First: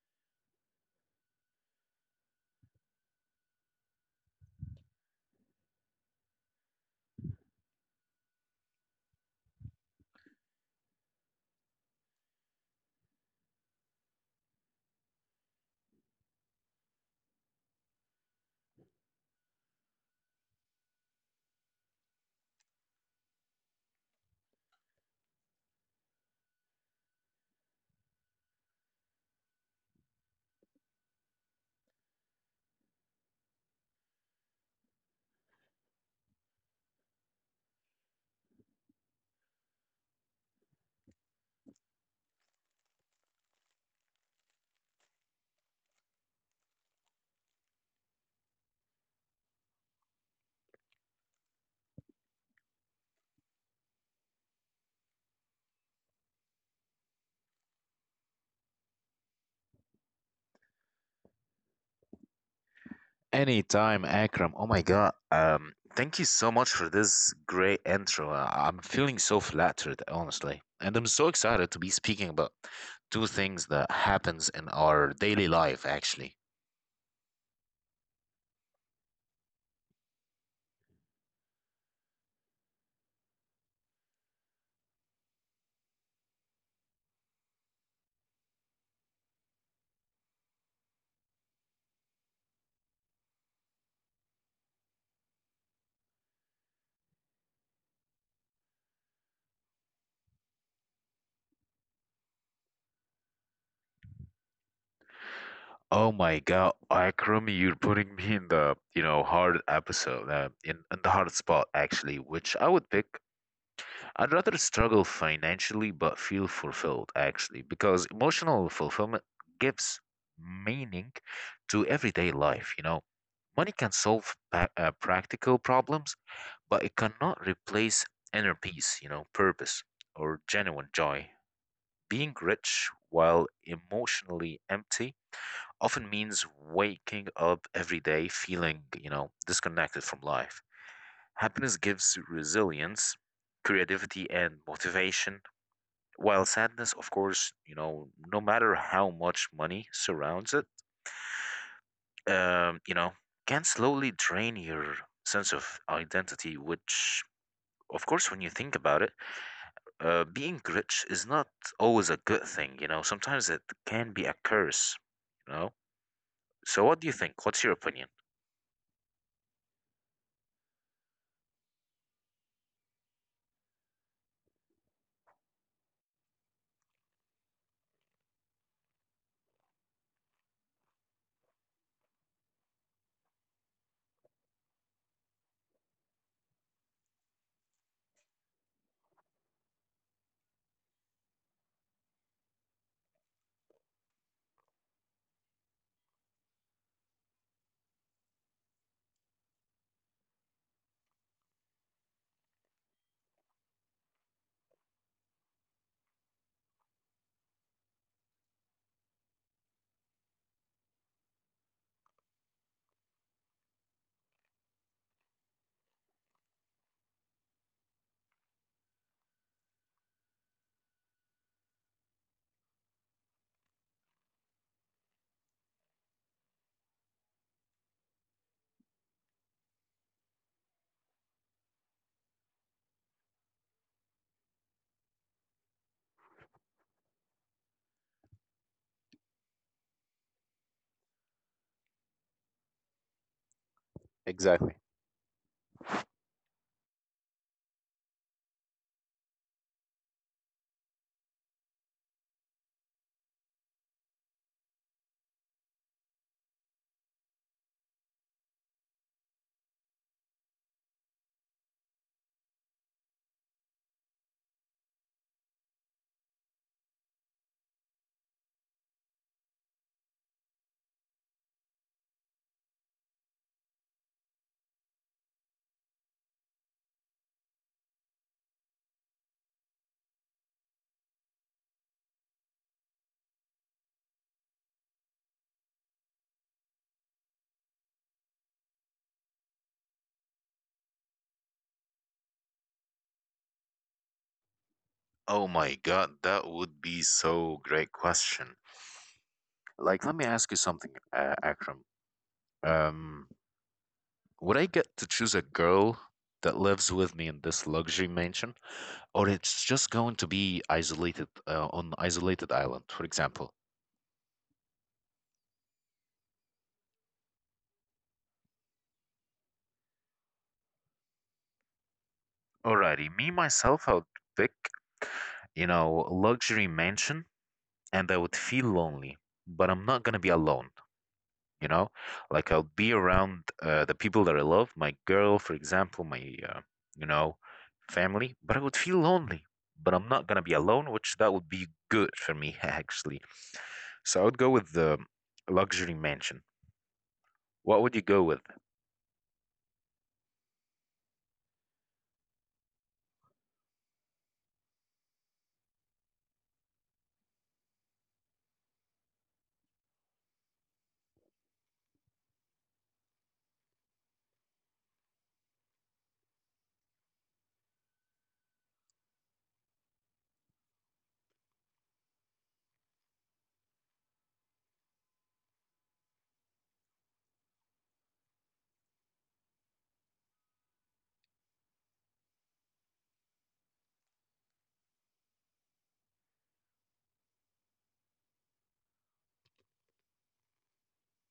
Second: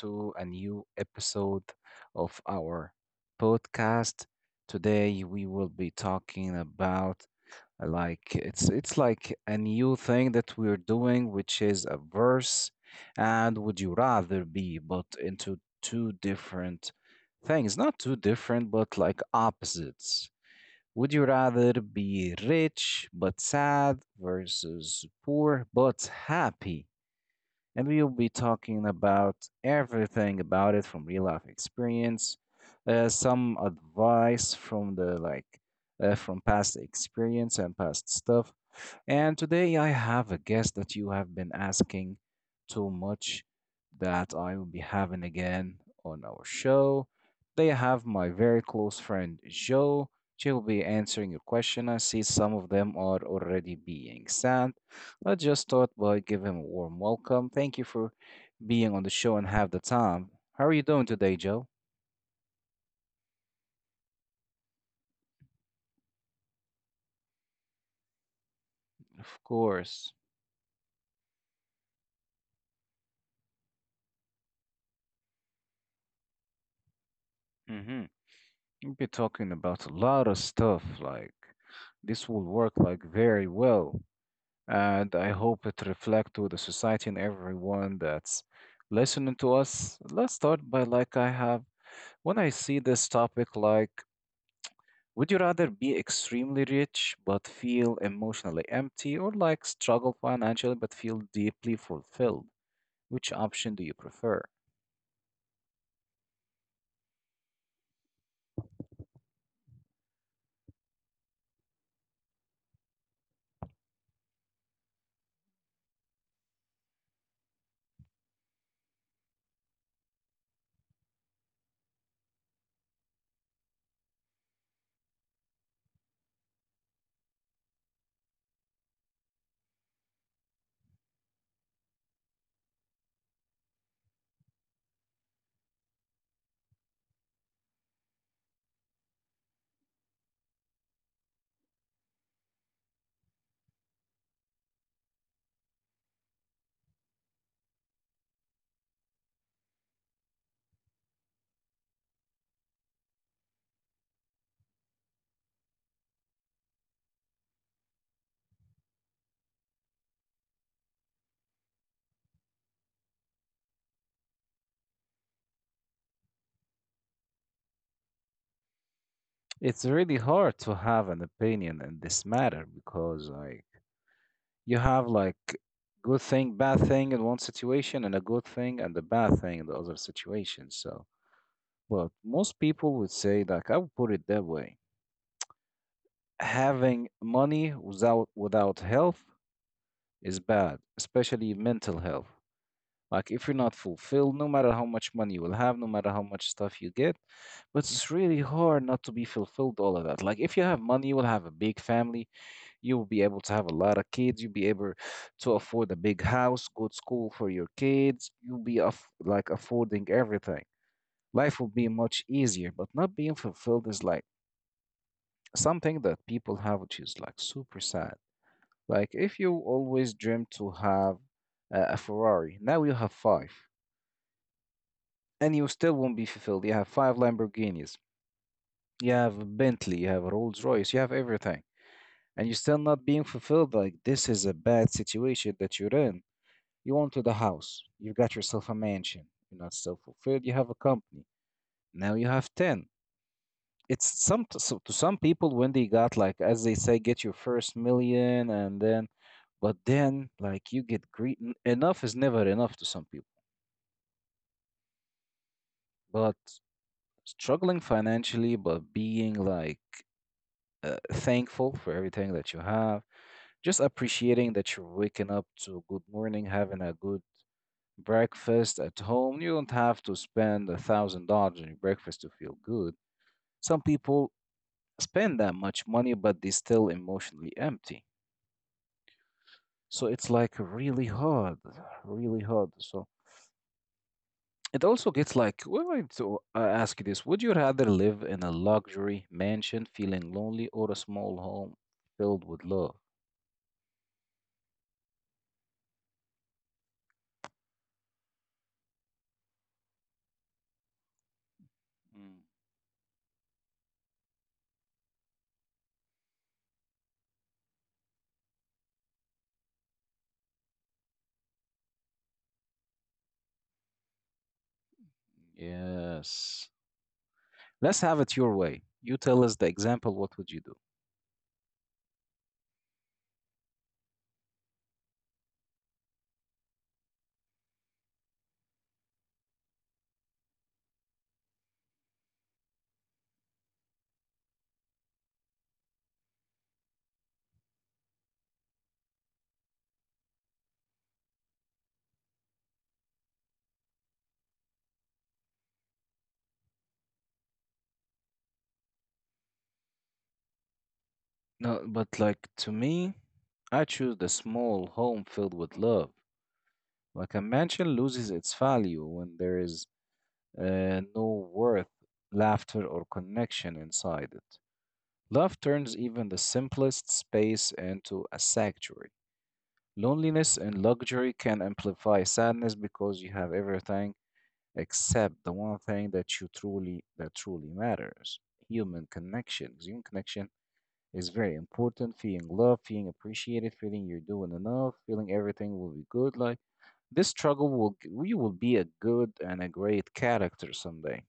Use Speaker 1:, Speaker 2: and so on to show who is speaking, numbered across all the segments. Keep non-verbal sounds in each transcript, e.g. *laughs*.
Speaker 1: to a new episode of our podcast. Today we will be talking about like it's like a new thing that we're doing, which is a verse and would you rather be, but into two different things, not two different, but like opposites. Would you rather be rich but sad versus poor but happy? And we'll be talking about everything about it from real life experience, some advice from the like from past experience and past stuff, and today I have a guest that you have been asking too much that I will be having again on our show. They have my very close friend Joe. She will be answering your question. I see some of them are already being sent. Let's just start by giving him a warm welcome. Thank you for being on the show and have the time. How are you doing today, Joe?
Speaker 2: Anytime, Akram. Oh my God. Thank you so much for this great intro. I'm feeling so
Speaker 1: Of
Speaker 2: flattered,
Speaker 1: course.
Speaker 2: honestly. And I'm so excited to be speaking about two things that happens in our daily life, actually.
Speaker 1: Mm-hmm. We'll be talking about a lot of stuff. Like this will work like very well. And I hope it reflects to the society and everyone that's listening to us. Let's start by like I have when I see this topic like would you rather be extremely rich but feel emotionally empty or like struggle financially but feel deeply fulfilled? Which option do you prefer?
Speaker 2: Oh my God, Akram, you're putting me in the hard episode, in the hard spot, actually, which I would pick. I'd rather struggle financially but feel fulfilled, actually, because emotional fulfillment gives meaning to everyday life. Money can solve practical problems, but it cannot replace inner peace, purpose, or genuine joy. Being rich while emotionally empty often means waking up every day feeling disconnected from life. Happiness gives resilience, creativity, and motivation, while sadness, of course, no matter how much money surrounds it, um, you know, can slowly drain your sense of identity, which, of course, when you think about it, being rich is not always a good thing, sometimes it can be a curse, you know. So, what do you think? What's your opinion?
Speaker 1: It's really hard to have an opinion in this matter because I you have like good thing, bad thing in one situation, and a good thing and a bad thing in the other situation. So, but most people would say like I would put it that way: having money without health is bad, especially mental health. Like if you're not fulfilled, no matter how much money you will have, no matter how much stuff you get, but it's really hard not to be fulfilled all of that. Like if you have money, you will have a big family, you will be able to have a lot of kids. You'll be able to afford a big house, good school for your kids. You'll be like affording everything. Life will be much easier, but not being fulfilled is like something that people have, which is like super sad. Like if you always dreamed to have a Ferrari, now you have five, and you still won't be fulfilled. You have five Lamborghinis, you have a Bentley, you have a Rolls Royce, you have everything, and you're still not being fulfilled. Like this is a bad situation that you're in. You wanted a house. You got yourself a mansion. You're not self-fulfilled. You have a company. Now you have 10. It's some so
Speaker 2: Exactly.
Speaker 1: to some people when they got like as they say get your first million and then but then like you get greed enough is never enough to some people. But struggling financially but being like thankful for everything that you have, just appreciating that you're waking up to a good morning, having a good breakfast at home. You don't have to spend $1,000 on your breakfast to feel good. Some people spend that much money, but they're still emotionally empty. So it's like really hard, really hard. So it also gets like, well, I want to ask you this: would you rather live in a luxury mansion feeling lonely, or a small home filled with love?
Speaker 2: Oh my God, that would be so great question. Like, let me ask you something, Akram.
Speaker 1: Mm.
Speaker 2: Um, would I get to choose a girl that lives with me in this luxury mansion, or it's just going to be isolated on isolated island, for example?
Speaker 1: Yes. Let's have it your way. You tell us the example. What would you do?
Speaker 2: Alrighty, me myself, I would pick luxury mansion, and I would feel lonely, but I'm not gonna be alone. you know like I'll be around the people that I love, my girl, for example, my you know family, but I would feel lonely, but I'm not gonna be alone, which that would be good for me *laughs* actually. So I would go with the luxury mansion. What would you go with?
Speaker 1: No, but like to me, I choose the small home filled with love. Like a mansion loses its value when there is no worth, laughter, or connection inside it. Love turns even the simplest space into a sanctuary. Loneliness and luxury can amplify sadness because you have everything except the one thing that you truly that truly matters: human connections. Human connection is very important. Feeling loved, feeling appreciated, feeling you're doing enough, feeling everything will be good. Like this struggle will you will be a good and a great character someday.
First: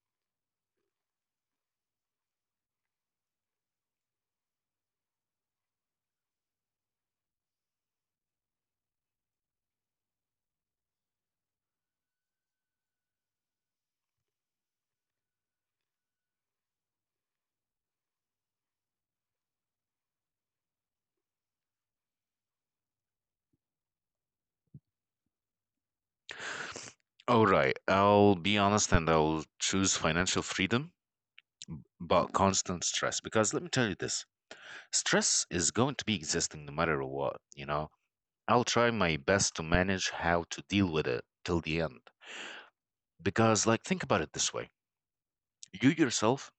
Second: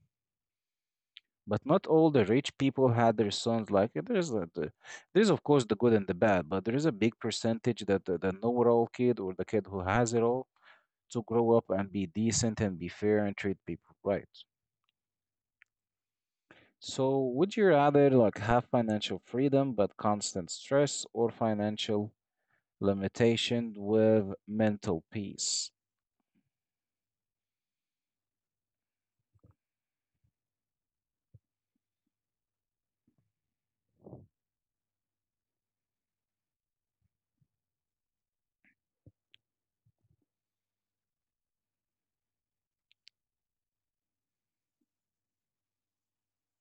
Speaker 1: But not all the rich people had their sons like it. There's of course the good and the bad, but there is a big percentage that the know-it-all kid or the kid who has it all to grow up and be decent and be fair and treat people right. So would you rather like have financial freedom but constant stress or financial limitation with mental peace.
Speaker 2: All right, I'll be honest and I'll choose financial freedom, but constant stress. Because let me tell you this, stress is going to be existing no matter what? I'll try my best to manage how to deal with it till the end. Because, like, think about it this way: you yourself,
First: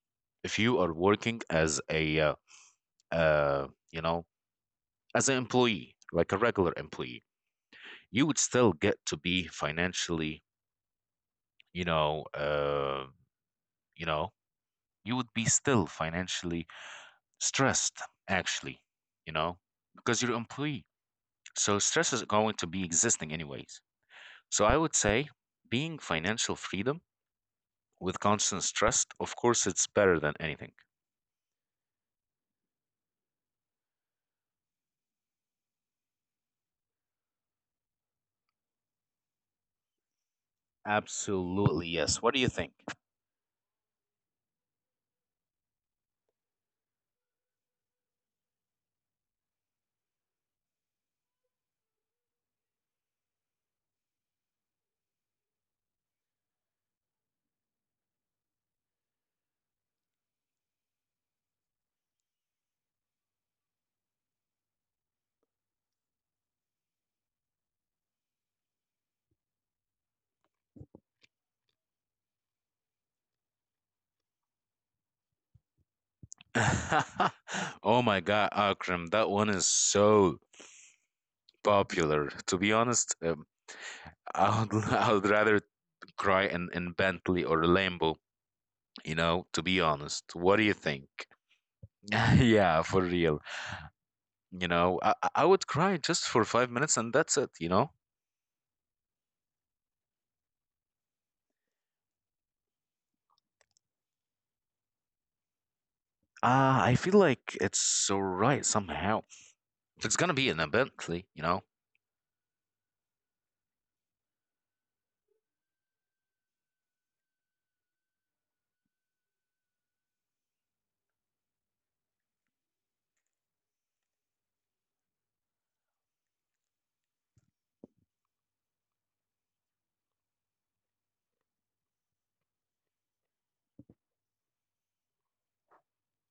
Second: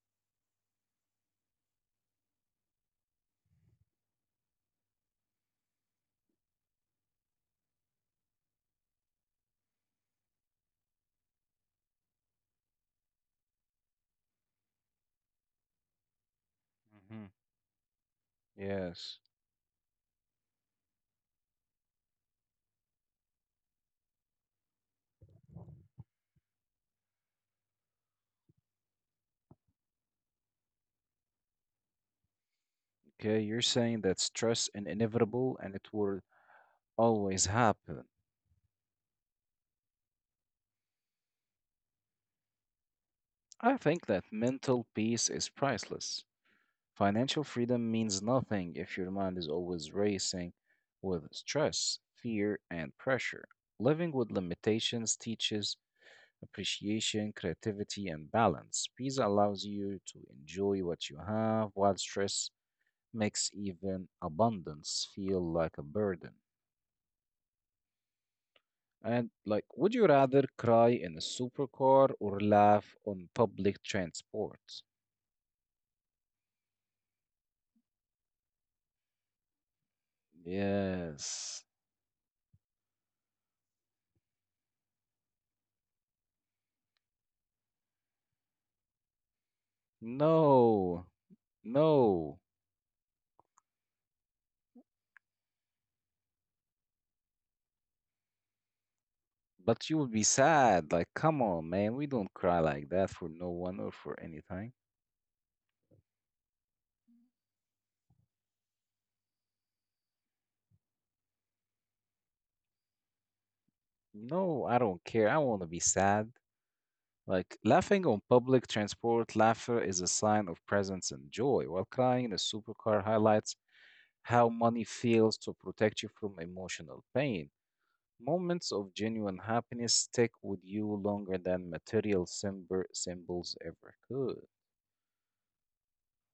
Speaker 2: if you are working uh, you know, as an employee, like a regular employee, you would still get to be financially, you know, uh, you know, you would be still financially
Speaker 1: Hmm.
Speaker 2: stressed, actually,
Speaker 1: Yes.
Speaker 2: you know, because you're an employee. So stress is going to be existing anyways. So I would say being financial freedom with constant stress, of course it's better than anything.
Speaker 1: Okay, you're saying that stress is inevitable and it will always happen.
Speaker 2: Absolutely, yes. What do you think?
Speaker 1: I think that mental peace is priceless. Financial freedom means nothing if your mind is always racing with stress, fear, and pressure. Living with limitations teaches appreciation, creativity, and balance. Peace allows you to enjoy what you have, while stress makes even abundance feel like a burden. And, like, would you rather cry in a supercar or laugh on public transport?
Speaker 2: *laughs* Oh my God, Akram, that one is so
Speaker 1: Yes.
Speaker 2: popular. To be honest, I would *laughs* I would rather cry in Bentley or Lambo, to be honest. What do you
Speaker 1: No.
Speaker 2: think? *laughs*
Speaker 1: No.
Speaker 2: Yeah, for real. You know, I would cry just for 5 minutes and that's it?
Speaker 1: But you will be sad. Like, come on, man. We don't cry like that for no one or for anything.
Speaker 2: I feel like it's alright somehow. If it's gonna be in a Bentley.
Speaker 1: No, I don't care. I want to be sad. Like, laughing on public transport, laughter is a sign of presence and joy, while crying in a supercar highlights how money fails to protect you from emotional pain. Moments of genuine happiness stick with you longer than material symbols ever could.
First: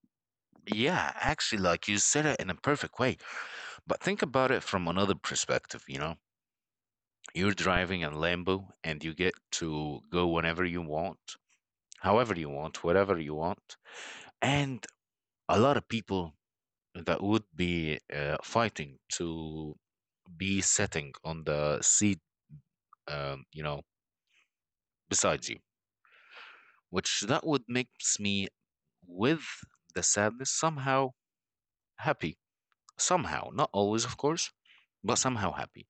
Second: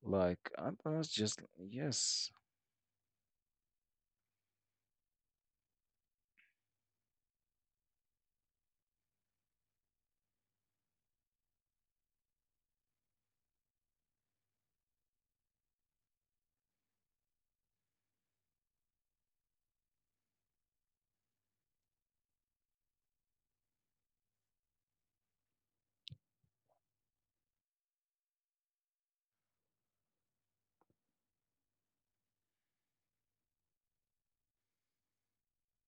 Speaker 1: Like, I was
Speaker 2: Yeah,
Speaker 1: just,
Speaker 2: actually, like you said
Speaker 1: yes.
Speaker 2: it in a perfect way. But think about it from another perspective, you know? You're driving a Lambo and you get to go whenever you want, however you want, whatever you want. And a lot of people that would be fighting to be sitting on the seat, um, you know, beside you, which that would makes me, with the sadness, somehow happy. Somehow, not always, of course, but somehow happy.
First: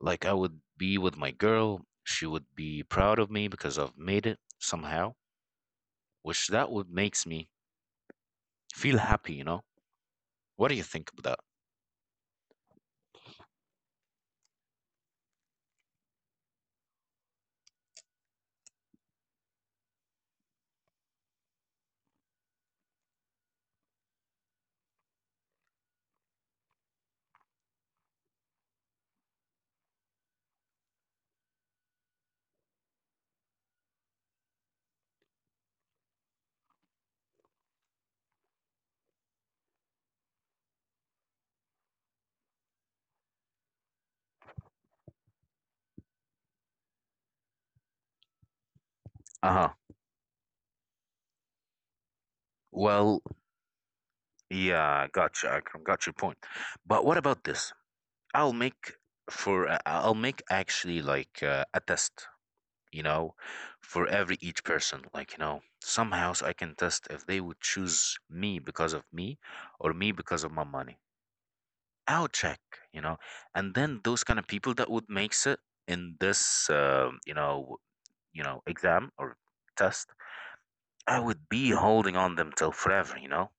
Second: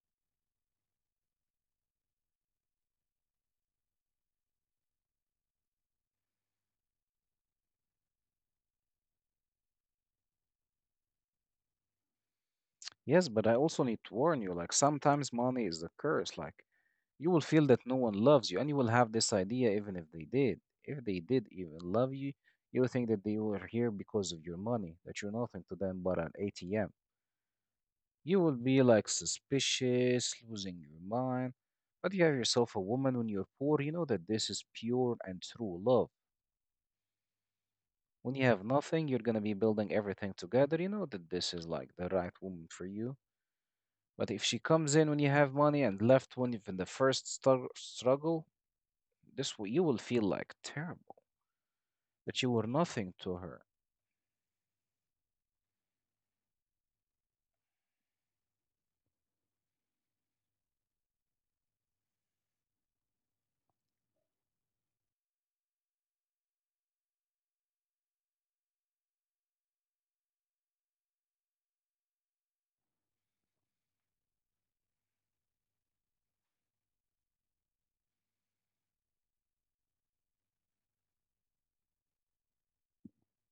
Speaker 2: Like I would be with my girl, she would be proud of me because I've made it somehow, which that would makes me feel happy? What do you think of that?
Speaker 1: Yes, but I also need to warn you, like sometimes money is a curse. Like you will feel that no one loves you and you will have this idea even if they did. If they did even love you, you will think that they were here because of your money, that you're nothing to them but an ATM. You will be like suspicious, losing your mind. But you have yourself a woman when you're poor, you know that this is pure and true love. When you have nothing, you're gonna be building everything together. You know that this is like the right woman for you. But if she comes in when you have money and left when you've in the first struggle,
Speaker 2: Uh-huh.
Speaker 1: you will feel like terrible that you were nothing
Speaker 2: Well,
Speaker 1: to her.
Speaker 2: yeah, gotcha. I got your point. But what about this? I'll make I'll make actually like a test, you know, for every each person. Like, somehow I can test if they would choose me because of me or me because of my money. I'll check, you know. And then those kind of people that would makes it in this, exam or test, I would be holding on them till forever.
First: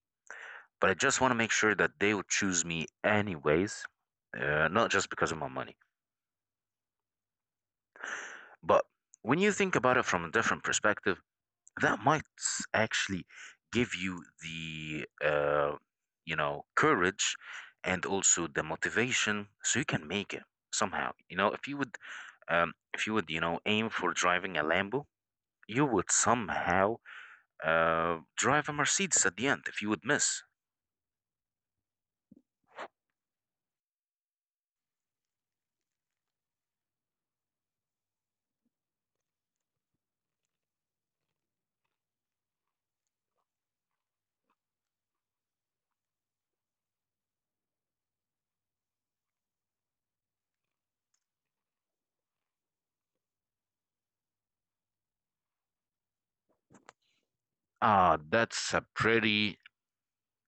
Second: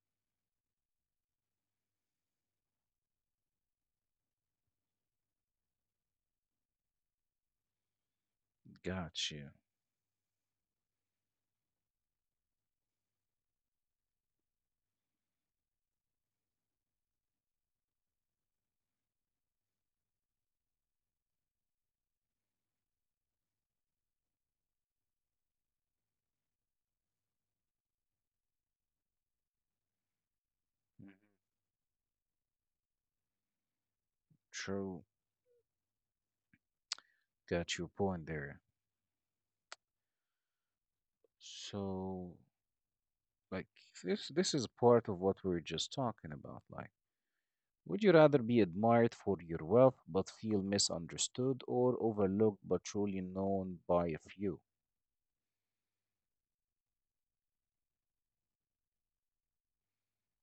Speaker 2: But I just want to make sure that they would choose me anyways, not just because of my money. But
Speaker 1: Got
Speaker 2: when you
Speaker 1: you.
Speaker 2: think about it from a different perspective, that might actually give you the courage and also the motivation so you can make it somehow. If you would if you would aim for driving a Lambo, you would somehow drive a Mercedes at the end if you would miss.
Speaker 1: Mhm. True. Got your point there. So, like this is part of what we are just talking about. Like, would you rather be admired for your wealth but feel misunderstood, or overlooked but truly known by a few?
Speaker 2: Ah, that's a pretty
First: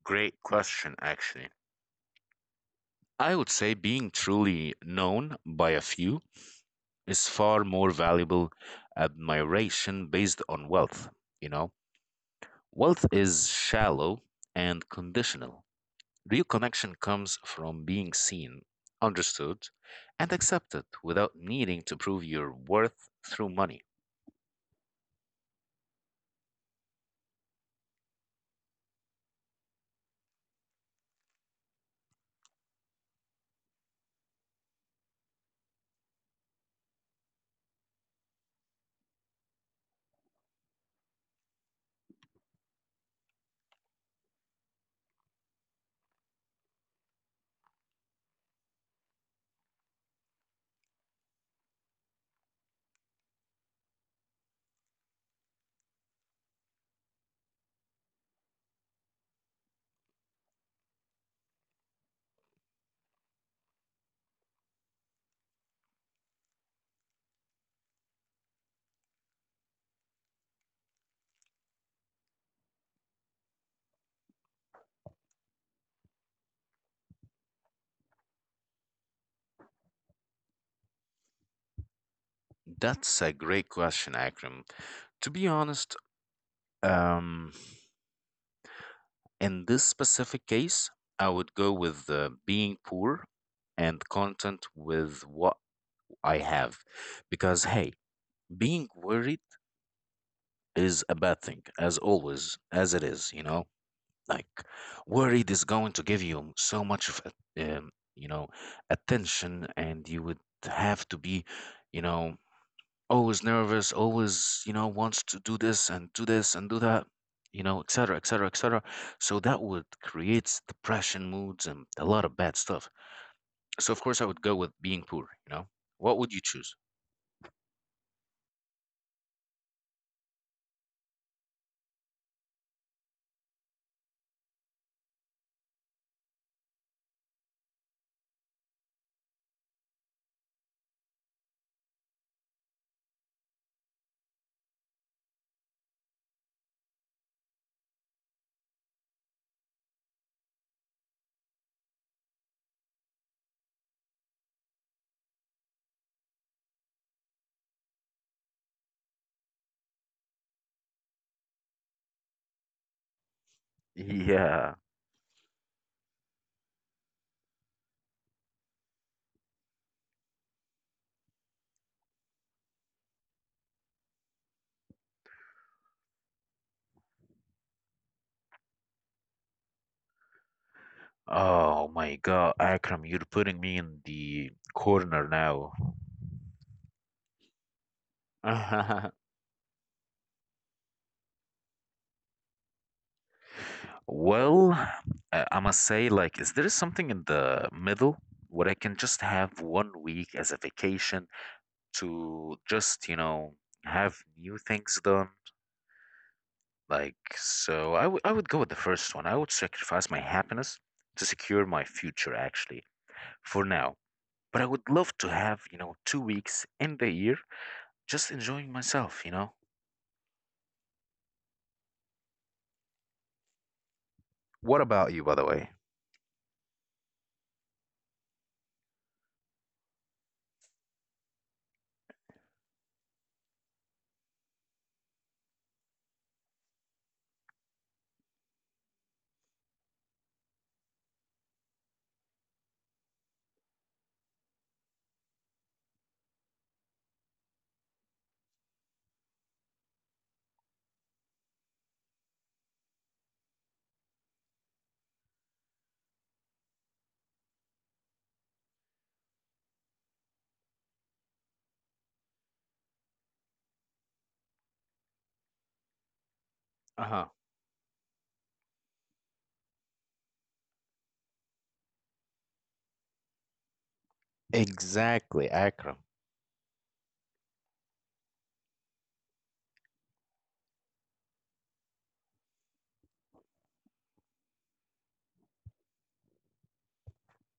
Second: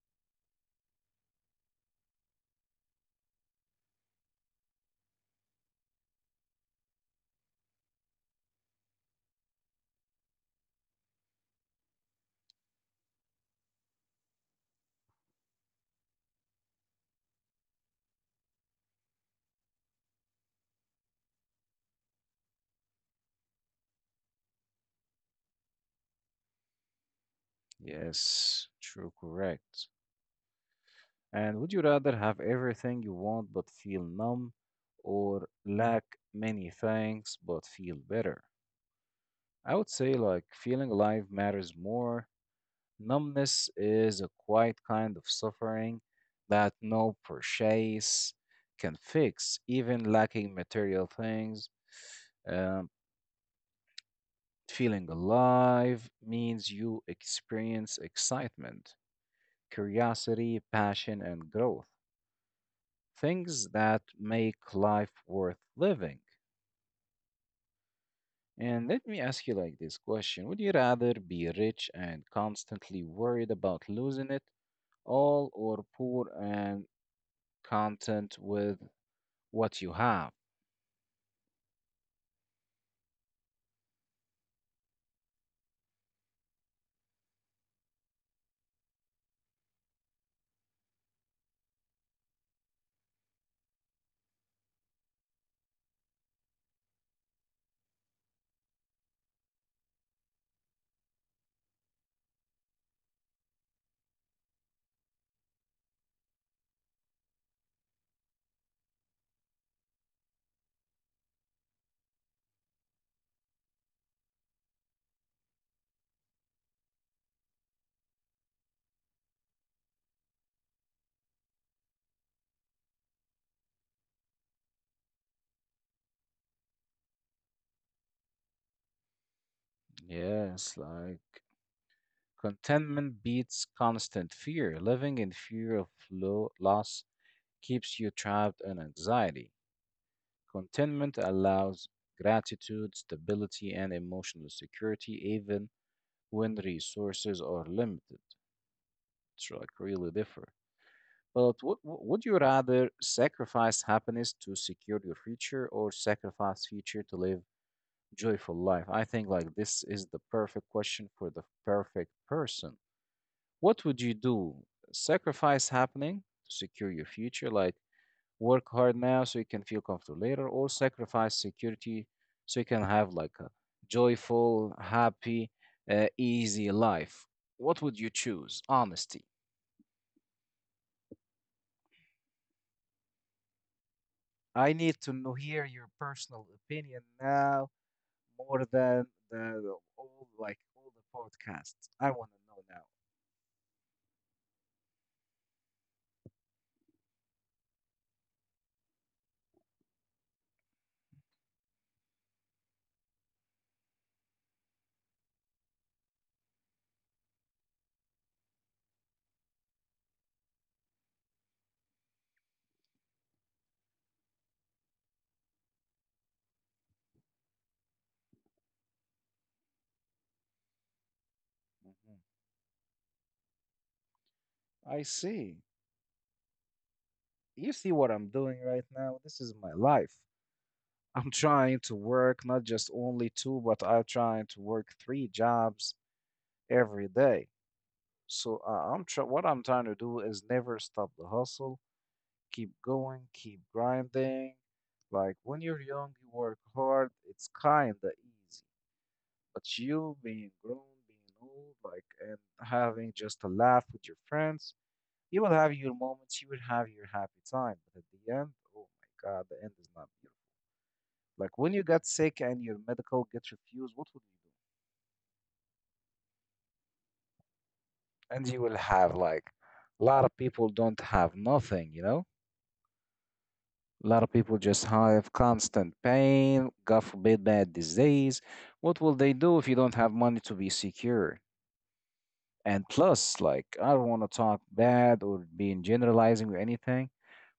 Speaker 2: great question, actually. I would say being truly known by a few is far more valuable admiration based on wealth. You know, wealth is shallow and conditional. Real connection comes from being seen, understood, and accepted without needing to prove your worth through money.
Speaker 1: Yes, true, correct. And would you rather have everything you want but feel numb or lack many things but feel better? I would say like feeling alive matters more. Numbness is a quiet kind of suffering that no purchase can fix, even lacking material things. Um, Feeling alive means you experience excitement, curiosity, passion, and growth things that make life worth living. And let me ask you like this question would you rather be rich and constantly worried about losing it all, or poor and content with what you have?
Speaker 2: That's a great question, Akram. To be honest, um, in this specific case, I would go with being poor and content with what I have. Because, hey, being worried is a bad thing, as always, as it is? Like, worried is going to give you so much of, a- um, you know, attention, and you would have to be, you know, always nervous, always, wants to do this and do this and do that, et cetera, et cetera, et cetera. So that would create depression moods and a lot of bad stuff. So, of course, I would go with being poor? What would you choose?
Speaker 1: Yes, like contentment beats constant fear. Living in fear of loss keeps you trapped in anxiety. Contentment allows gratitude, stability, and emotional security, even when resources are limited. It's like really different. But would you rather sacrifice happiness to secure your future or sacrifice future to live joyful life? I think like this is the perfect question for the perfect person. What would you do?
Speaker 2: Yeah,
Speaker 1: Sacrifice happening to secure your future? Like work hard now so you can feel comfortable later, or sacrifice security so you can have like a joyful, happy, easy life. What would you choose? Honesty.
Speaker 2: oh my God, Akram, you're putting me in the
Speaker 1: I need to
Speaker 2: corner
Speaker 1: know, hear
Speaker 2: now.
Speaker 1: your personal opinion now more than
Speaker 2: *laughs*
Speaker 1: the all like all the podcasts. I want to know.
Speaker 2: Well, I must say, like, is there something in the middle where I can just have one week as a vacation to just, have new things done? Like, so I would go with the first one. I would sacrifice my happiness to secure my future, actually, for now. But I would love to have, 2 weeks in the year just enjoying myself?
Speaker 1: Mhm.
Speaker 2: What
Speaker 1: I
Speaker 2: about you, by the
Speaker 1: see.
Speaker 2: way?
Speaker 1: You see what I'm doing right now? This is my life. I'm trying to work not just only two, but I'm trying to work three jobs every day. So what I'm trying to do is never stop the hustle, keep going, keep grinding. Like when you're young, you work hard. It's kind of easy, but you being grown, being old, like and having just a laugh with your friends, you will have your moments, you will have your happy time. But at the end, oh my God, the end is not like when you got sick and your medical gets refused, what would you
Speaker 2: Uh-huh.
Speaker 1: do? And you will have like a lot of people don't have nothing, you know? A lot of people just have
Speaker 2: Exactly,
Speaker 1: constant
Speaker 2: Akram.
Speaker 1: pain, God forbid, bad disease. What will they do if you don't have money to be secure? And plus, like, I don't want to talk bad or being generalizing or anything,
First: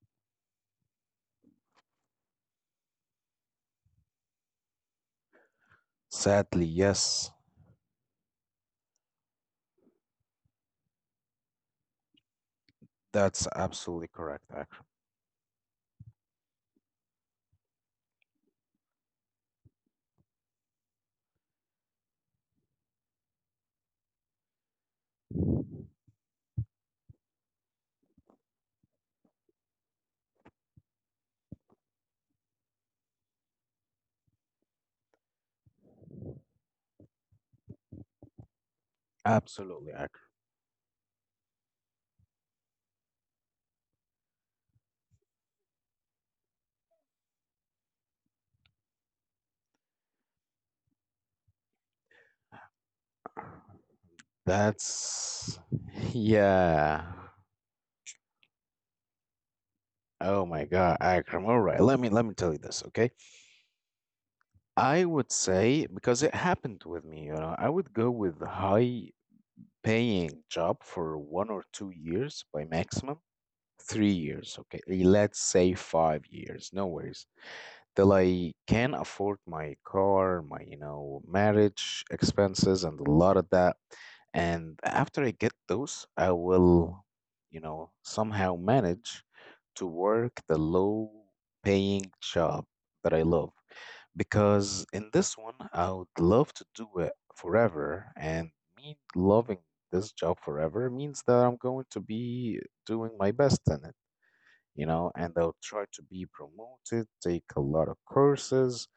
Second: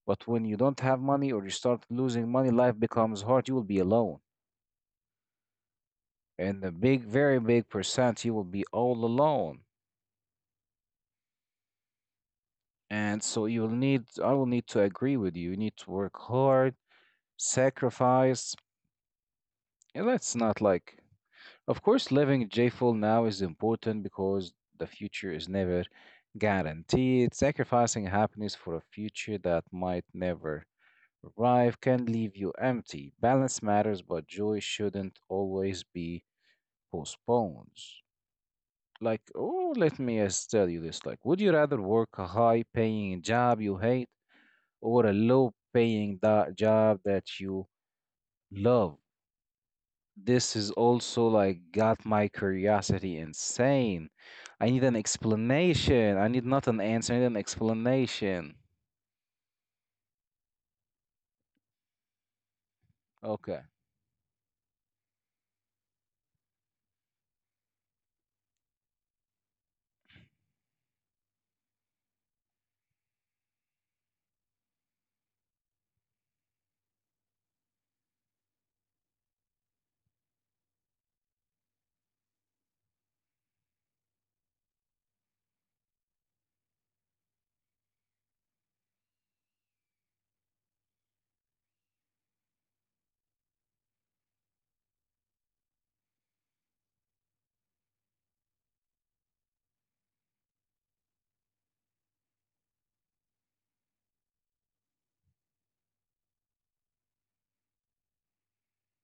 Speaker 1: but when you don't have money or you start losing money, life becomes hard. You will be alone.
Speaker 2: Sadly,
Speaker 1: And a big,
Speaker 2: yes,
Speaker 1: very big percent, you will be all alone. And
Speaker 2: that's
Speaker 1: so you'll need,
Speaker 2: absolutely
Speaker 1: I
Speaker 2: correct,
Speaker 1: will need to
Speaker 2: Akram.
Speaker 1: agree with you. You need to work hard, sacrifice. And us not like, of course, living joyful now is important because the future is never guaranteed. Sacrificing happiness for a future that might never arrive can leave you empty. Balance matters, but joy shouldn't always be postponed.
Speaker 2: Absolutely,
Speaker 1: Let me
Speaker 2: Akram.
Speaker 1: just tell you this. Like, would you rather work a high paying job you hate, or a low paying job that you love? This is also like got my curiosity insane. I need an
Speaker 2: That's
Speaker 1: explanation.
Speaker 2: *laughs*
Speaker 1: I need not an
Speaker 2: yeah.
Speaker 1: answer, I need an explanation.
Speaker 2: Oh my God, Akram. All right, let me tell you this, okay?
Speaker 1: Okay.
Speaker 2: I would say because it happened with me, I would go with high paying job for 1 or 2 years by maximum 3 years, okay? Let's say 5 years, no worries. Till I can afford my car, my marriage expenses, and a lot of that. And after I get those, I will, somehow manage to work the low-paying job that I love because in this one, I would love to do it forever. And me loving this job forever means that I'm going to be doing my best in it, and they'll try to be promoted, take a lot of courses,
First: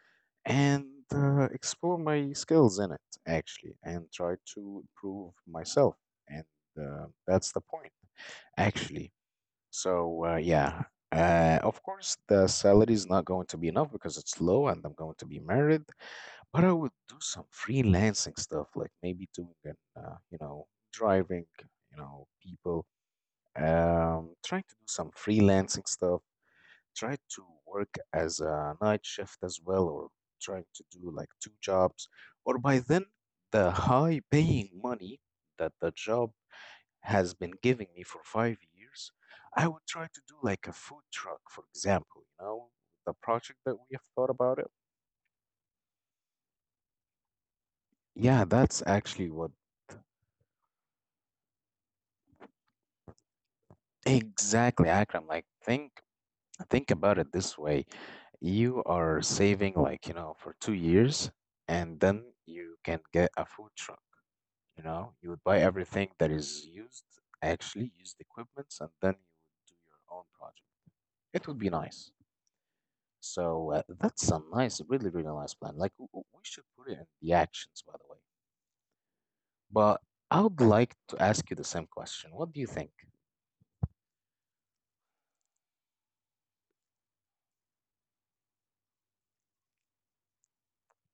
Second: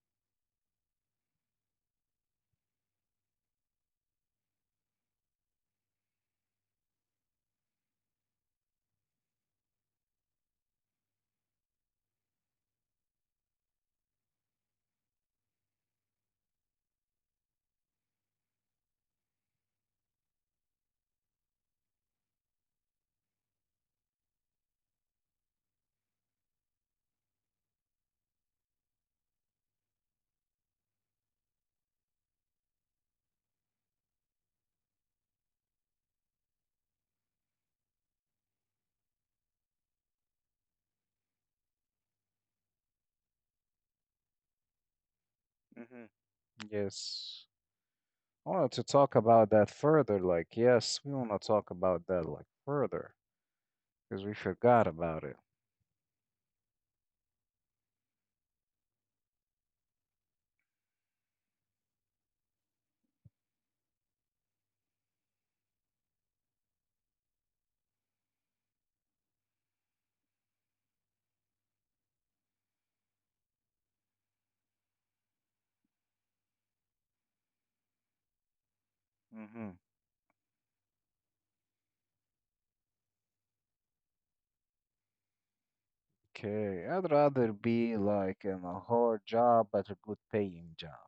Speaker 2: and explore my skills in it, actually, and try to improve myself. And that's the point, actually. So, yeah. Of course, the salary is not going to be enough because it's low and I'm going to be married, but I would do some freelancing stuff, like maybe doing an, driving, people, trying to do some freelancing stuff try to work as a night shift as well, or trying to do like two jobs, or by then the high paying money that the job has been giving me for 5 years, I would try to do like a food truck, for example, the project that we have thought about it.
Speaker 1: hmm Yes,
Speaker 2: Yeah,
Speaker 1: I wanted
Speaker 2: that's
Speaker 1: to talk
Speaker 2: actually what
Speaker 1: about that further. Like, yes, we want to talk about that like further because we
Speaker 2: exactly,
Speaker 1: forgot
Speaker 2: Akram.
Speaker 1: about it.
Speaker 2: Like, think about it this way. You are saving like, for 2 years, and then you can get a food truck. You know, you would buy everything that is used, actually used equipments, and then you would do your own project. It would be nice. So that's a nice, really, really nice plan. Like we should put it in the actions, by the way.
Speaker 1: hmm
Speaker 2: But I would like to ask you the same question. What do you think?
Speaker 1: Okay. I'd rather be like in a hard job, but a good paying job,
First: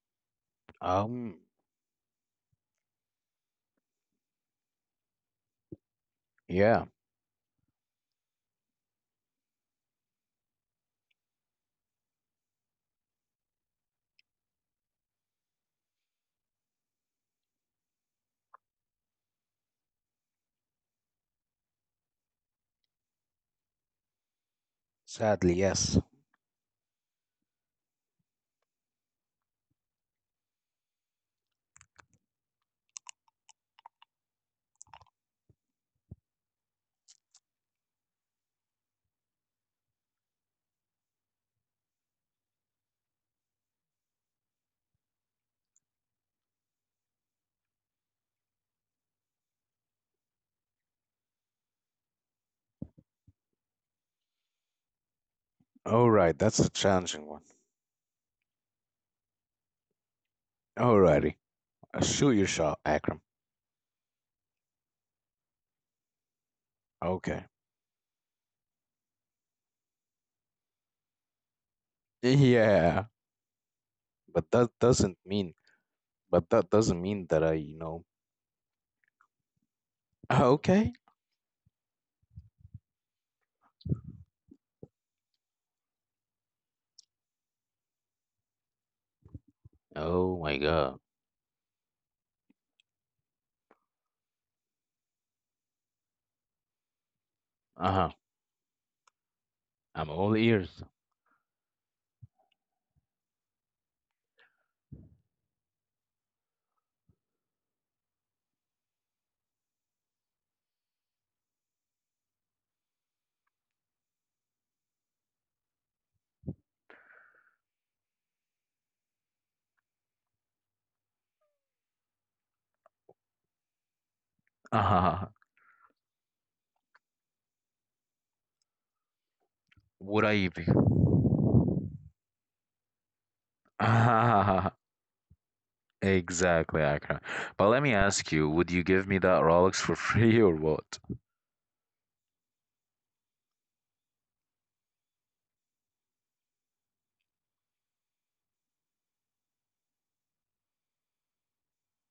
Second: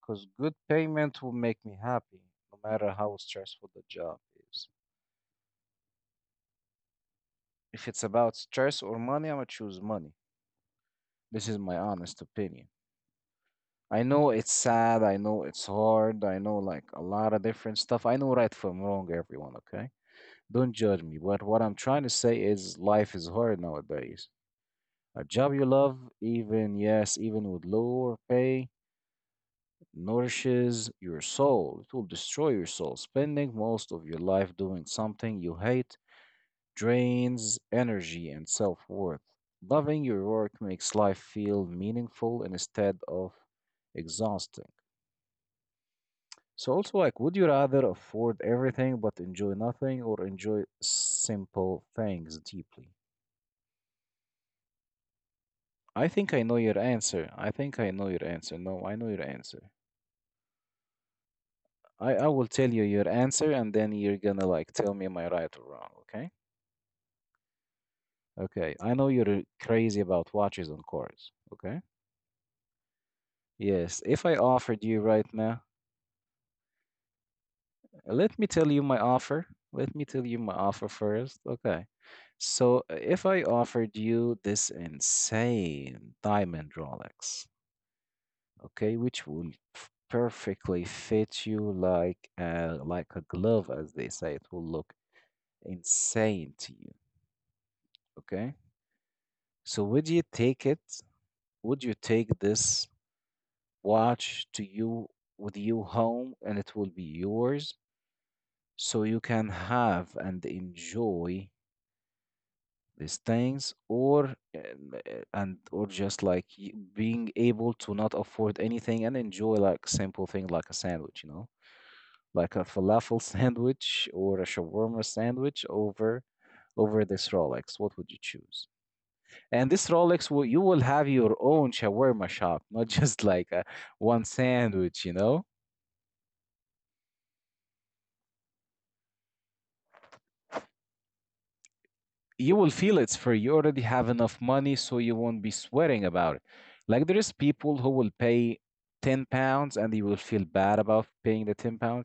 Speaker 1: because good payment will
Speaker 2: Um,
Speaker 1: make me happy, no matter how stressful the job is.
Speaker 2: yeah,
Speaker 1: If it's about stress or money, I'm gonna choose money. This is my honest opinion. I know it's sad, I know it's hard, I know like a lot of different stuff. I know right from wrong, everyone, okay? Don't judge me, but what I'm trying to say is life is hard nowadays. A job
Speaker 2: sadly,
Speaker 1: you love,
Speaker 2: yes.
Speaker 1: even yes, even with lower pay, nourishes your soul. It will destroy your soul. Spending most of your life doing something you hate drains energy and self worth. Loving your work makes life feel meaningful instead of exhausting. So, also, like, would you rather afford everything but enjoy nothing, or enjoy simple things deeply?
Speaker 2: All right, that's a challenging one.
Speaker 1: I think I know your answer. No, I know your answer.
Speaker 2: Alrighty, shoot
Speaker 1: I
Speaker 2: your
Speaker 1: will
Speaker 2: shot,
Speaker 1: tell you
Speaker 2: Akram.
Speaker 1: your answer and then you're gonna like tell me am I right or wrong, okay?
Speaker 2: Okay.
Speaker 1: Okay, I know you're crazy about watches and cars, okay?
Speaker 2: *laughs* Yeah,
Speaker 1: Yes, if I
Speaker 2: but that
Speaker 1: offered you
Speaker 2: doesn't
Speaker 1: right
Speaker 2: mean,
Speaker 1: now.
Speaker 2: but that doesn't mean that I.
Speaker 1: Let me tell you my offer. Let me
Speaker 2: *laughs*
Speaker 1: tell you my
Speaker 2: Okay,
Speaker 1: offer first. Okay. So if I offered you this insane diamond Rolex, okay, which will
Speaker 2: oh my
Speaker 1: perfectly
Speaker 2: God.
Speaker 1: fit you like a glove, as they say, it will look insane to you.
Speaker 2: Uh-huh.
Speaker 1: Okay. So
Speaker 2: I'm
Speaker 1: would you
Speaker 2: all
Speaker 1: take
Speaker 2: ears.
Speaker 1: it? Would you take this watch to you with you home, and it will be yours, so you can have and enjoy these things, or and or just like being able to not afford anything and enjoy like simple thing like a sandwich, you know, like a falafel *laughs* sandwich or a shawarma
Speaker 2: Uh-huh.
Speaker 1: sandwich over over this rolex? What would you choose? And this
Speaker 2: Would
Speaker 1: rolex,
Speaker 2: I
Speaker 1: will
Speaker 2: be?
Speaker 1: you will have your own shawarma shop, not *laughs* just like a one
Speaker 2: *laughs*
Speaker 1: sandwich, you know.
Speaker 2: Exactly, Akram. But let me ask you, would you give me that Rolex for *laughs* free or what?
Speaker 1: You will feel it's free. You already have enough money, so you won't be sweating about it. Like there is people who will pay £10 and they will feel bad about paying the £10.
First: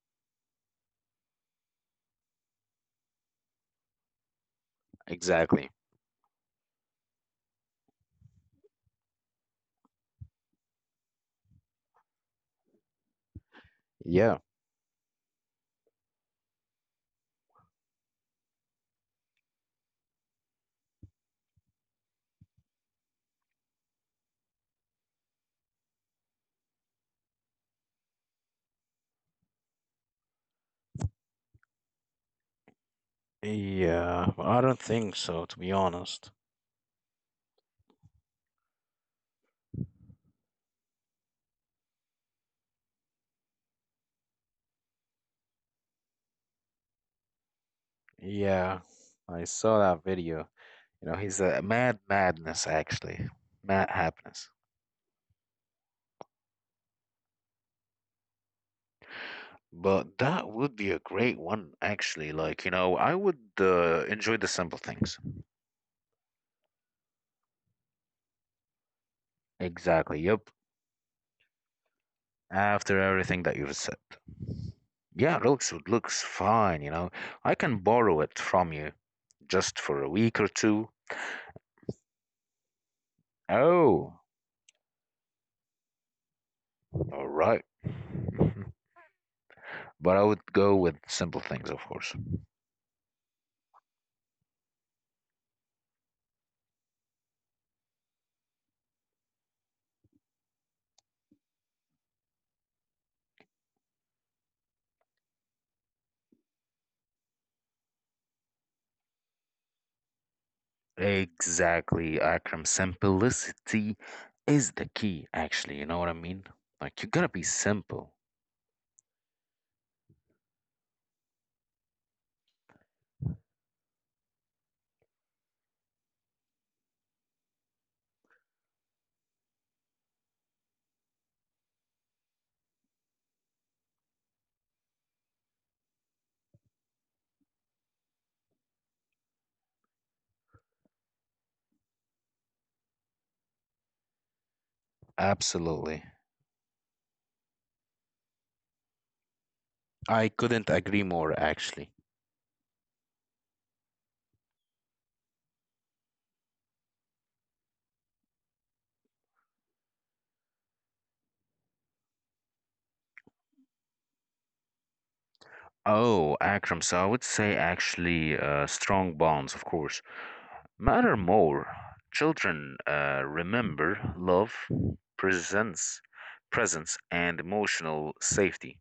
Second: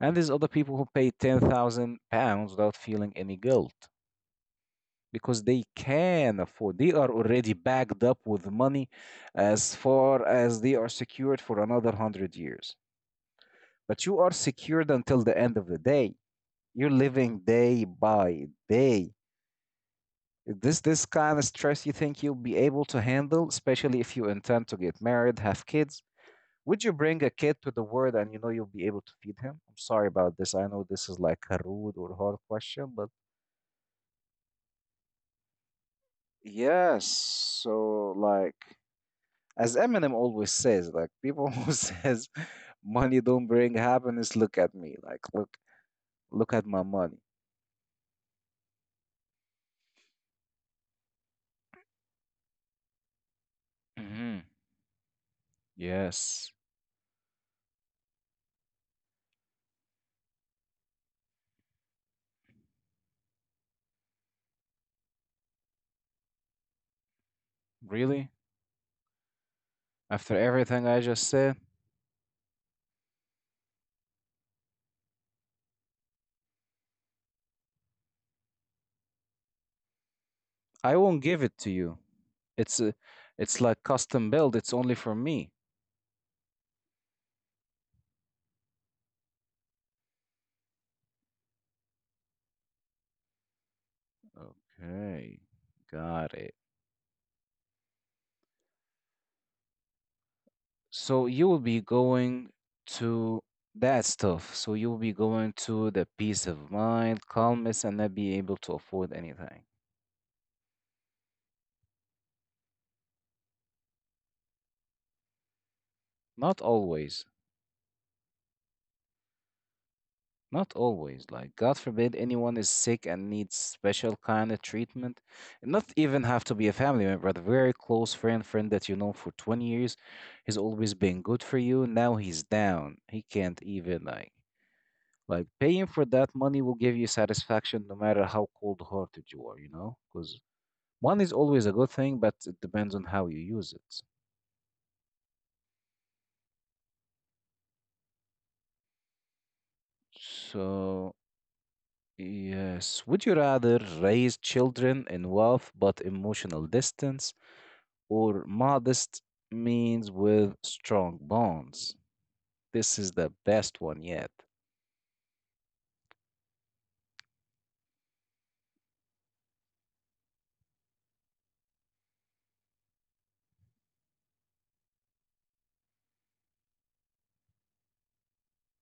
Speaker 1: And there's other people who pay £10,000 without feeling any guilt because they
Speaker 2: Exactly.
Speaker 1: can afford. They are already backed up with money as far as they are secured for another 100 years. But you are
Speaker 2: Yeah.
Speaker 1: secured until the end of the day. You're living day by day. This kind of stress, you think you'll be able to handle, especially if you intend to get married, have kids? Would you bring a kid to the world and you know you'll be able to feed him? I'm sorry about this. I know this is like a rude or hard question, but
Speaker 2: Yeah, well, I don't think so, to be honest.
Speaker 1: yes. So like, as Eminem always says, like, people *laughs* who says money don't bring happiness, look at me. Look at my money.
Speaker 2: Yeah, I saw that video. You know, he's a mad madness actually. Mad
Speaker 1: hmm
Speaker 2: happiness.
Speaker 1: Yes.
Speaker 2: But that would be a great one, actually. Like, I would enjoy the simple things.
Speaker 1: Really?
Speaker 2: Exactly.
Speaker 1: After
Speaker 2: Yep.
Speaker 1: everything I just said?
Speaker 2: After everything that you've said. Yeah, looks it looks fine. I can borrow it from you just for a week or two.
Speaker 1: I won't give it to you. It's a, it's like
Speaker 2: Oh,
Speaker 1: custom build. It's only for me.
Speaker 2: all right. *laughs* But I would go with simple things, of course.
Speaker 1: Okay, got it. So you will be going to that stuff. So you will be going to the peace of mind, calmness, and not be able to afford anything.
Speaker 2: Exactly, Akram. Simplicity is the key, actually. You know what I mean?
Speaker 1: Not
Speaker 2: Like, you gotta
Speaker 1: always.
Speaker 2: be simple.
Speaker 1: Not always. Like, God forbid anyone is sick and needs special kind of treatment. Not even have to be a family member, but a very close friend, friend that you know for 20 years. He's always been good for you. Now he's down. He can't even, like paying for that money will give you satisfaction no matter how cold-hearted you are, you know? Because money is always a good thing, but it depends on how you use it.
Speaker 2: Absolutely. I couldn't agree
Speaker 1: So,
Speaker 2: more, actually.
Speaker 1: yes. Would you rather raise children in wealth but emotional distance, or modest means with strong bonds? This is the best one yet.
Speaker 2: Oh, Akram. So I would say actually strong bonds, of course, matter more. Children remember love, presence, presence, and emotional safety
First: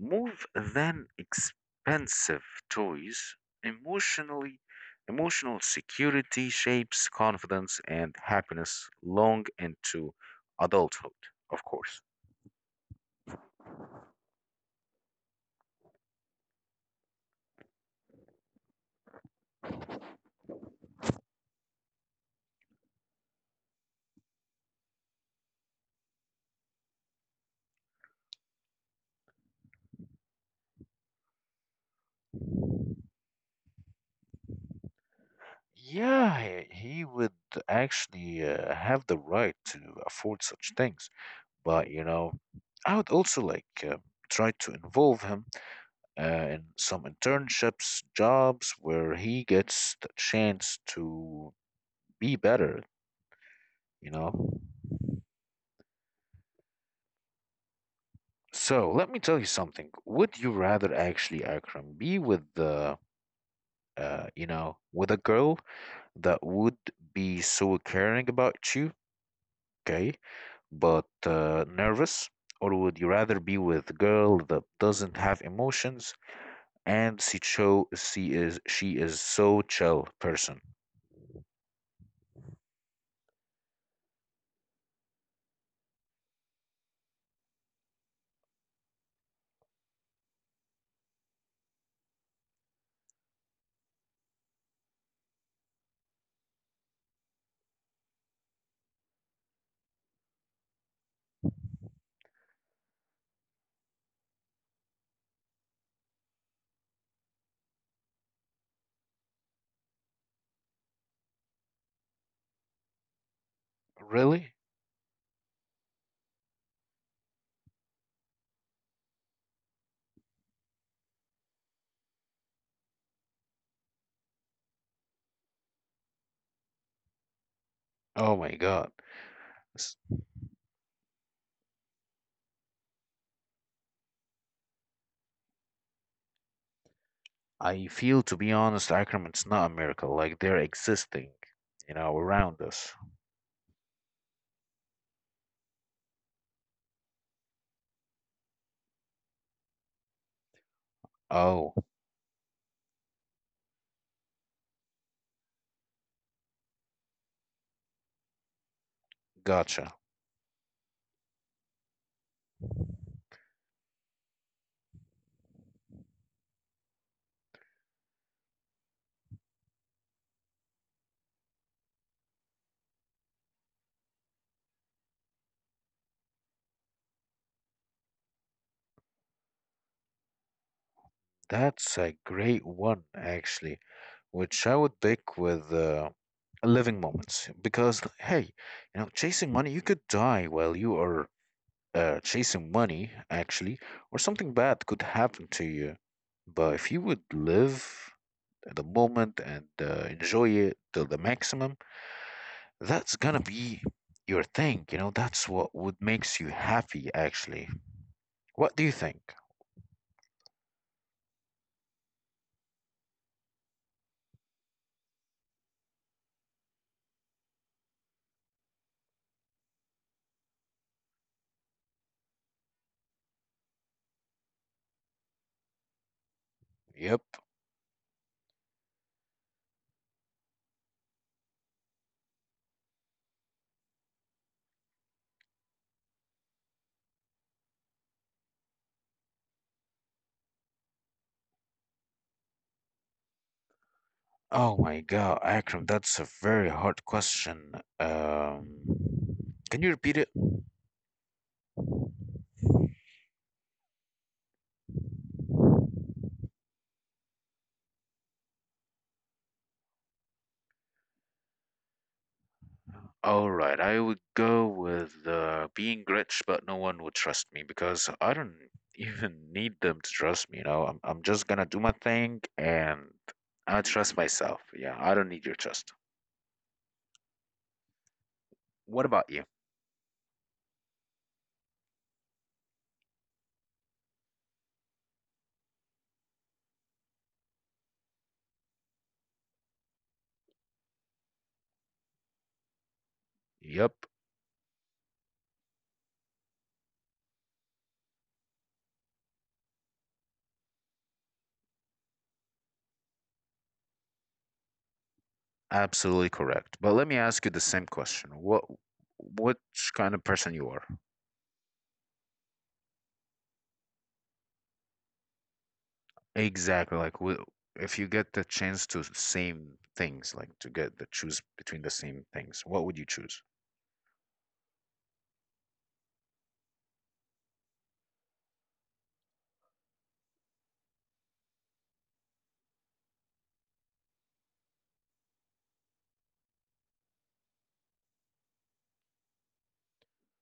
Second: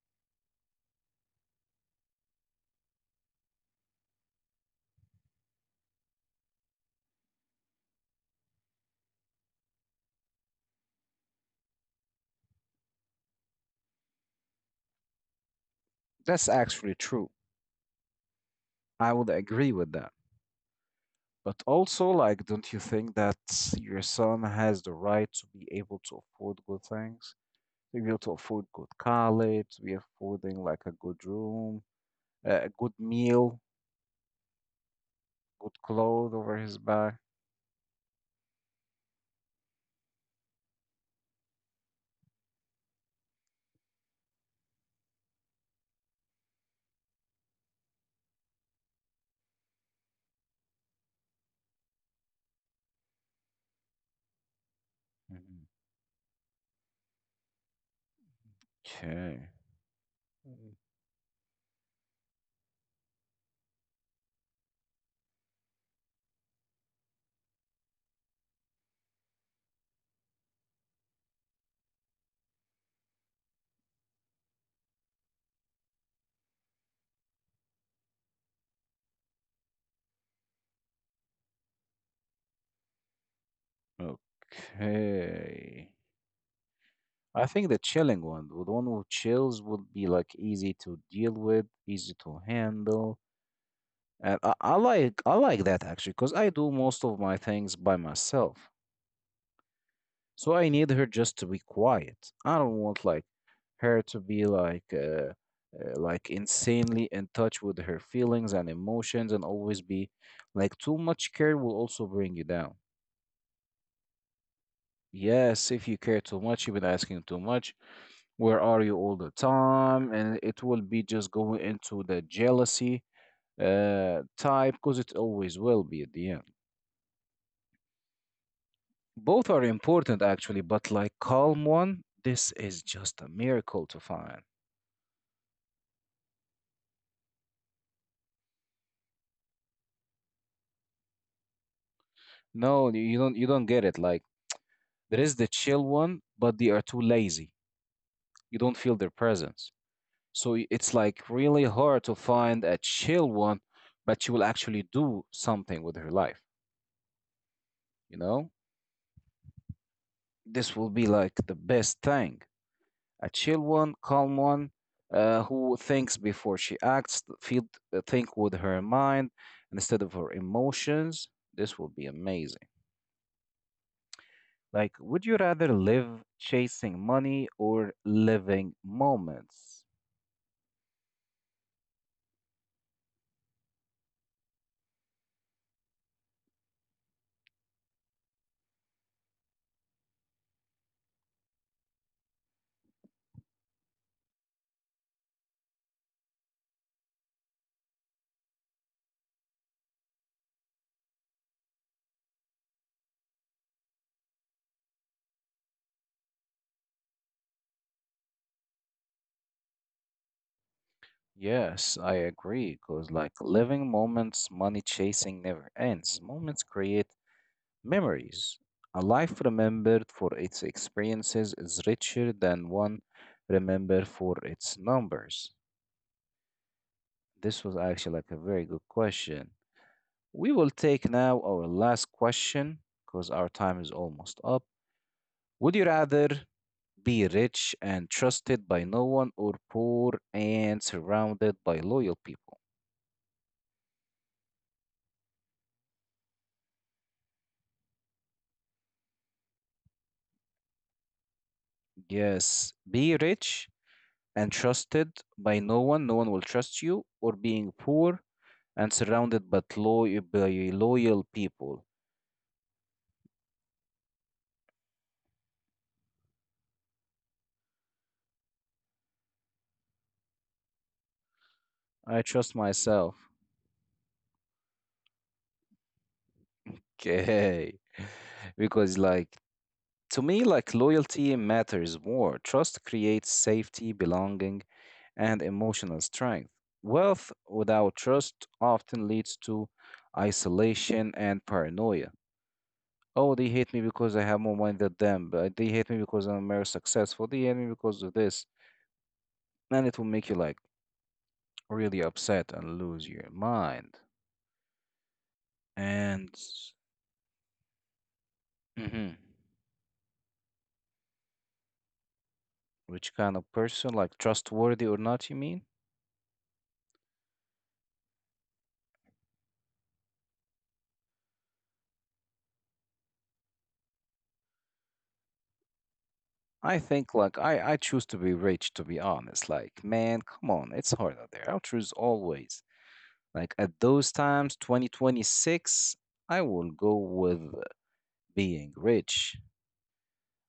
Speaker 2: more than expensive toys. Emotionally, emotional security shapes confidence and happiness long into adulthood, of course.
Speaker 1: That's actually true. I would agree with that. But also, like, don't you think that your son has the right to be able to afford good things? To be able to afford good college, to be affording like a good room, a good meal, good clothes
Speaker 2: Yeah,
Speaker 1: over
Speaker 2: he
Speaker 1: his
Speaker 2: he
Speaker 1: back.
Speaker 2: would actually have the right to afford such things. But, I would also like try to involve him uh, in some internships, jobs where he gets the chance to be better, you know?
Speaker 1: Mhm.
Speaker 2: So let me tell you
Speaker 1: Okay.
Speaker 2: something. Would you
Speaker 1: Mm.
Speaker 2: rather actually, Akram, be with the, you know, with a girl that would be so caring about you, okay, but nervous, or would you rather be with a girl that doesn't have emotions, and she is so chill person.
Speaker 1: Okay. I think the chilling one, the one who chills, would be like easy to deal with, easy to handle. And I like that actually, because I do most of my things by myself. So I need her just to be quiet. I don't want like her to be like insanely in touch with her feelings and emotions, and always be like too much care will also bring you down.
Speaker 2: Really?
Speaker 1: Yes, if you care too much, you've been asking too much, where are you all the time, and it will be just going into the jealousy type, because it always will be at the end.
Speaker 2: Oh my God.
Speaker 1: Both are
Speaker 2: S-
Speaker 1: important actually, but like calm one, this is just a miracle to find.
Speaker 2: I feel, to be honest, Akram, it's not a miracle. Like they're existing, around
Speaker 1: No
Speaker 2: us.
Speaker 1: You don't, you don't get it. Like, there is the chill one, but they are too lazy, you don't feel their presence. So it's like really
Speaker 2: Oh,
Speaker 1: hard to find a chill one, but she will actually do something with her life, you know.
Speaker 2: gotcha.
Speaker 1: This will be like the best thing. A chill one, calm one, who thinks before she acts, feel, think with her mind instead of her emotions. This will be amazing. Like, would you rather live chasing money or living moments?
Speaker 2: That's a great one, actually, which I would pick with living moments. Because, hey, chasing money, you could die while you are chasing money, actually, or something bad could happen to you. But if you would live, at the moment and enjoy it till the maximum that's gonna be your thing. That's what would makes you happy actually. What do you think?
Speaker 1: Yes, I agree. Because, like, living moments, money chasing never ends. Moments create memories. A life remembered for its experiences is richer than one remembered for its numbers.
Speaker 2: Yep.
Speaker 1: This was actually like a very good question. We will take now our last question, because our time is almost up. Would you rather be rich and trusted by no one, or poor and surrounded by loyal people?
Speaker 2: Oh my God, Akram, that's a very hard question um can you repeat it?
Speaker 1: Yes, be rich and trusted by no one, no one will trust you, or being poor and surrounded but loyal by loyal people.
Speaker 2: All right, I would go with being rich, but no one would trust me because I don't *laughs* even need them to trust me. You know, I'm just gonna do my
Speaker 1: I
Speaker 2: thing
Speaker 1: trust myself.
Speaker 2: and I trust myself. Yeah, I don't need your trust.
Speaker 1: Okay. *laughs* Because
Speaker 2: What
Speaker 1: like,
Speaker 2: about you?
Speaker 1: to me, like loyalty matters more. Trust creates safety, belonging, and emotional strength. Wealth without trust often leads to isolation and paranoia. Oh, they hate me
Speaker 2: Yep,
Speaker 1: because I have more money than them, but they hate me because I'm more successful. They hate me because of this. And it will make you like really upset and lose your mind. And
Speaker 2: absolutely correct. But let me ask you the same question. What
Speaker 1: mhm,
Speaker 2: which kind of person you are?
Speaker 1: which kind of person, like trustworthy or not, you mean?
Speaker 2: Exactly. Like, if you get the chance to same things, like to get the choose between the same things, what would you choose?
Speaker 1: I think like I choose to be rich to be honest. Like man, come on, it's hard out there. I'll choose always. Like at those times, 2026, I will go with being rich.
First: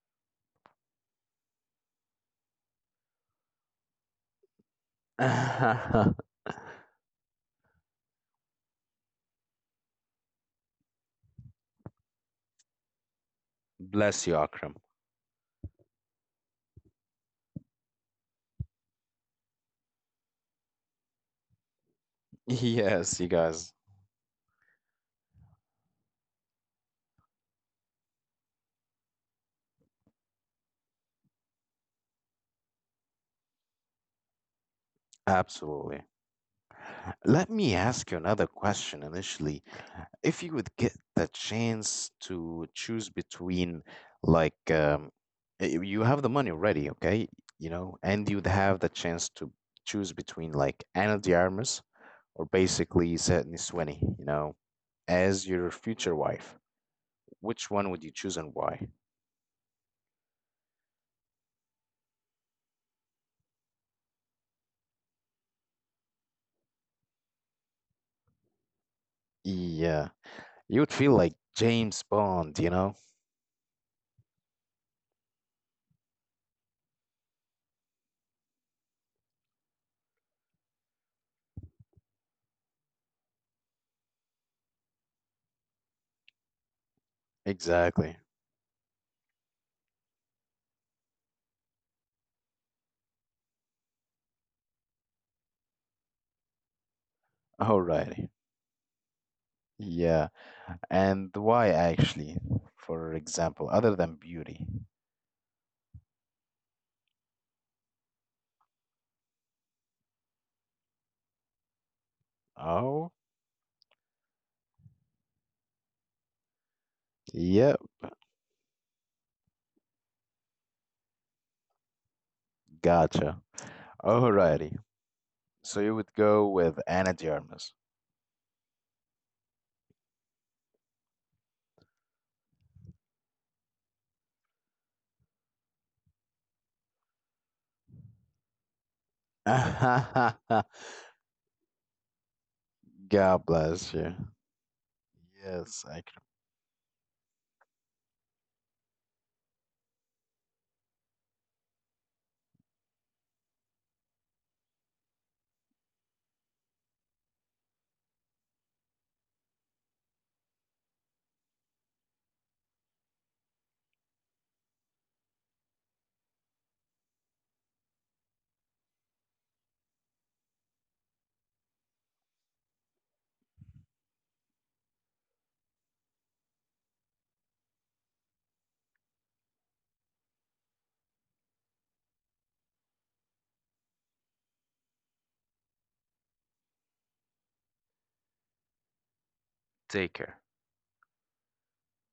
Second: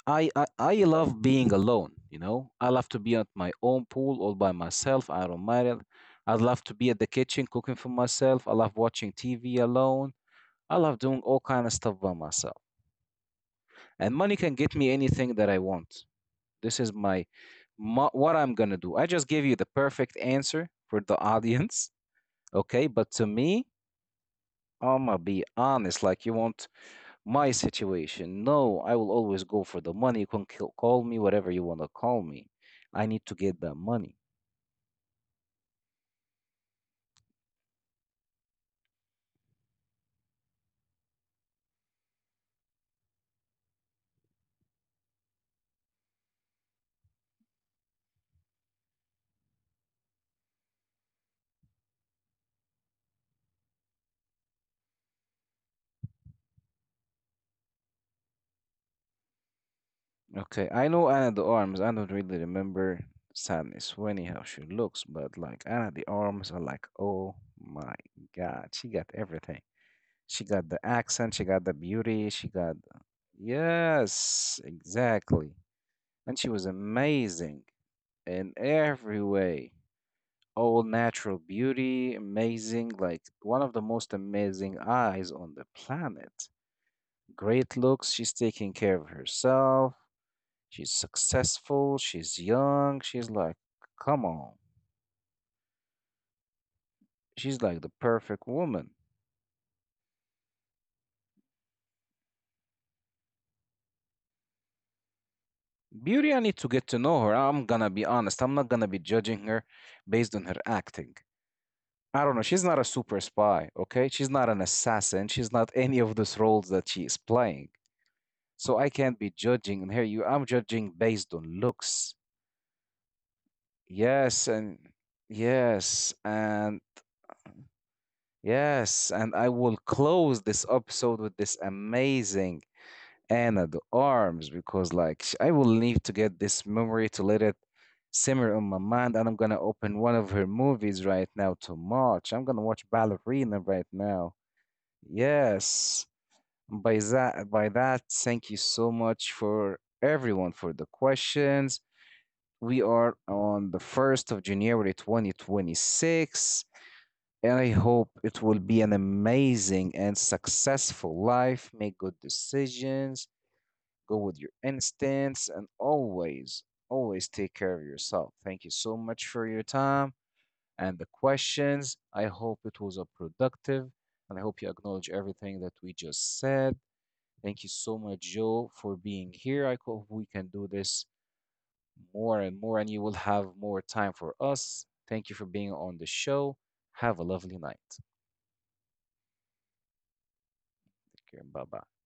Speaker 1: I love being alone, you know. I love to be at my own pool all by myself. I don't mind it. I love to be at the kitchen cooking for myself. I love watching TV alone. I love doing all kind of stuff by myself.
Speaker 2: *laughs*
Speaker 1: And
Speaker 2: Bless
Speaker 1: money
Speaker 2: you,
Speaker 1: can get
Speaker 2: Akram.
Speaker 1: me anything that I want. This is my,
Speaker 2: *laughs*
Speaker 1: mo what I'm gonna do. I just gave you the perfect answer for the audience, *laughs* okay? But
Speaker 2: Yes,
Speaker 1: to
Speaker 2: you
Speaker 1: me,
Speaker 2: guys.
Speaker 1: I'ma be honest. Like you want my situation? No, I will always go for the money. You can kill, call me whatever you wanna call me. I need to get that money.
Speaker 2: Absolutely. Let me ask you another question initially. If you would get the chance to choose between, like, you have the money already, okay? You know, and you'd have the chance to choose between, like, Ana de Armas or basically Zetni Sweeney, as your future wife, which one would you choose and why?
Speaker 1: Okay, I know Anna the Arms. I don't really remember sadness Winnie how she looks, but like Anna the Arms are like, oh my God, she got everything.
Speaker 2: Yeah,
Speaker 1: She got the
Speaker 2: you would feel
Speaker 1: accent,
Speaker 2: like
Speaker 1: she got the
Speaker 2: James
Speaker 1: beauty, she
Speaker 2: Bond, you
Speaker 1: got
Speaker 2: know?
Speaker 1: the... Yes, exactly. And she was amazing in every way. All natural beauty, amazing, like one of the most amazing eyes on the planet. Great looks,
Speaker 2: Exactly.
Speaker 1: she's taking care of herself, she's successful, she's young, she's like, come on. She's like the
Speaker 2: Alrighty.
Speaker 1: perfect woman.
Speaker 2: Yeah. And why actually, for example, other than beauty?
Speaker 1: Beauty, I need to get to know her. I'm gonna be honest, I'm not gonna be judging her based on her acting. I don't know. She's not a
Speaker 2: Oh,
Speaker 1: super spy, okay? She's not an assassin. She's not any of those roles that she is playing.
Speaker 2: yeah,
Speaker 1: So I can't be judging on her. You, I'm judging based on looks.
Speaker 2: gotcha.
Speaker 1: Yes,
Speaker 2: Alrighty.
Speaker 1: and
Speaker 2: So you would
Speaker 1: yes,
Speaker 2: go with
Speaker 1: and
Speaker 2: Anna de Armas.
Speaker 1: yes, and I will close this episode with this amazing Anna de Arms because, like, I will need to get this memory to let it simmer on my mind, and I'm gonna open one of her movies right now to watch. I'm gonna watch
Speaker 2: *laughs* God
Speaker 1: Ballerina right
Speaker 2: bless you.
Speaker 1: now.
Speaker 2: Yes, I
Speaker 1: Yes.
Speaker 2: could
Speaker 1: By that, thank you so much for everyone for the questions. We are on the 1st of January 2026, and I hope it will be an amazing and successful life. Make good decisions, go with your instincts, and always, always take care of yourself. Thank you so much for your time and the questions. I hope it was a productive, and I hope you acknowledge everything that we just said. Thank you so much, Joe, for being here. I hope we can do this more and more, and you will have more time for us. Thank you for being on the show. Have a lovely night.
Speaker 2: take her.
Speaker 1: Take care. Bye bye.